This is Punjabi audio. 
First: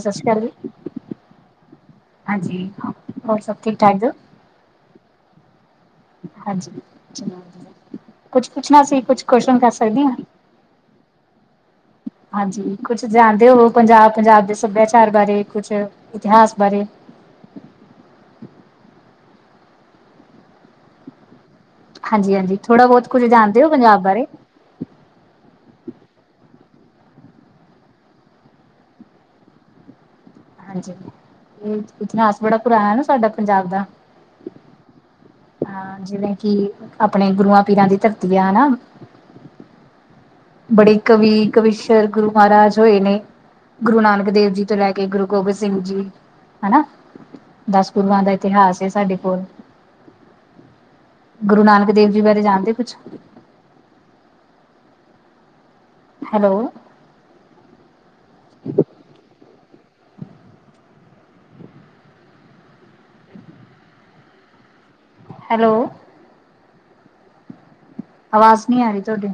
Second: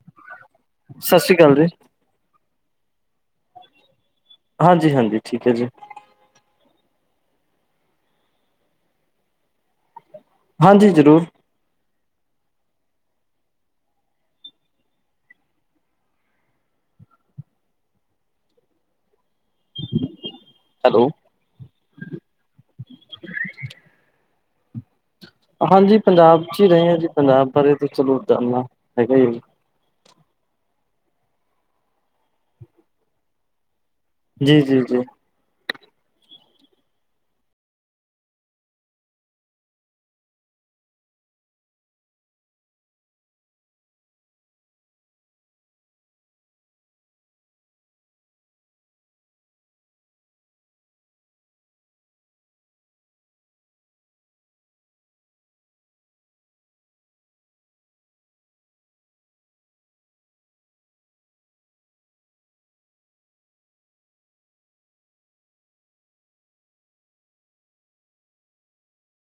ਸਤਿ ਸ਼੍ਰੀ ਅਕਾਲ ਜੀ। ਸਤਿ ਸ਼੍ਰੀ ਅਕਾਲ ਜੀ। ਹਾਂਜੀ ਹੋਰ ਸਭ ਠੀਕ ਠਾਕ ਜੋਂ। ਹਾਂਜੀ ਹਾਂਜੀ ਠੀਕ ਹੈ। ਜੀ- ਹਾਂਜੀ ਕੁਛ ਪੁੱਛਣਾ ਸੀ। ਕੁਛ ਕੋਸ਼ਨ ਕਰ ਸਕਦੀ ਹਾਂ? ਹਾਂਜੀ ਜ਼ਰੂਰ। [inaudible] ਹਾਂਜੀ ਕੁਛ ਜਾਣਦੇ ਹੋ। ਪੰਜਾਬ- ਪੰਜਾਬ ਦੇ ਸੱਭਿਆਚਾਰ ਬਾਰੇ ਕੁਛ ਇਤਿਹਾਸ ਬਾਰੇ- ਹੈਲੋ- ਹਾਂਜੀ- ਹਾਂਜੀ ਥੋੜ੍ਹਾ ਬਹੁਤ ਕੁਝ ਜਾਣਦੇ ਹੋ ਪੰਜਾਬ ਬਾਰੇ- ਹਾਂਜੀ ਪੰਜਾਬ 'ਚ ਹੀ ਰਹੇ ਹਾਂ ਜੀ ਪੰਜਾਬ ਬਾਰੇ ਤਾਂ ਚਲੋਨਾ ਹੈਗ। ਹਾਂਜੀ ਇਹ ਇਤਿਹਾਸ ਬੜਾ ਪੁਰਾਣਾ ਨਾ ਸਾਡਾ ਪੰਜਾਬ ਦਾ- ਜੀ- ਜੀ- ਜੀ- ਹਾਂ ਜਿਵੇਂ ਕਿ ਆਪਣੇ ਗੁਰੂਆਂ ਪੀਰਾਂ ਦੀ ਧਰਤੀ ਆ ਹਨਾ। ਬੜੇ ਕਵੀ, ਕਵੀਸ਼ਰ, ਗੁਰੂ ਮਹਾਰਾਜ ਹੋਏ ਨੇ। ਗੁਰੂ ਨਾਨਕ ਦੇਵ ਜੀ ਤੋਂ ਲੈ ਕੇ ਗੁਰੂ ਗੋਬਿੰਦ ਸਿੰਘ ਜੀ ਹਨਾ ਦਸ ਗੁਰੂਆਂ ਦਾ ਇਤਿਹਾਸ ਹੈ ਸਾਡੇ ਕੋਲ। ਗੁਰੂ ਨਾਨਕ ਦੇਵ ਜੀ ਬਾਰੇ ਜਾਣਦੇ ਕੁਛ ਹੈਲੋ ਹੈਲੋ ਆਵਾਜ਼ ਨਹੀਂ ਆ ਰਹੀ ਤੁਹਾਡੀ।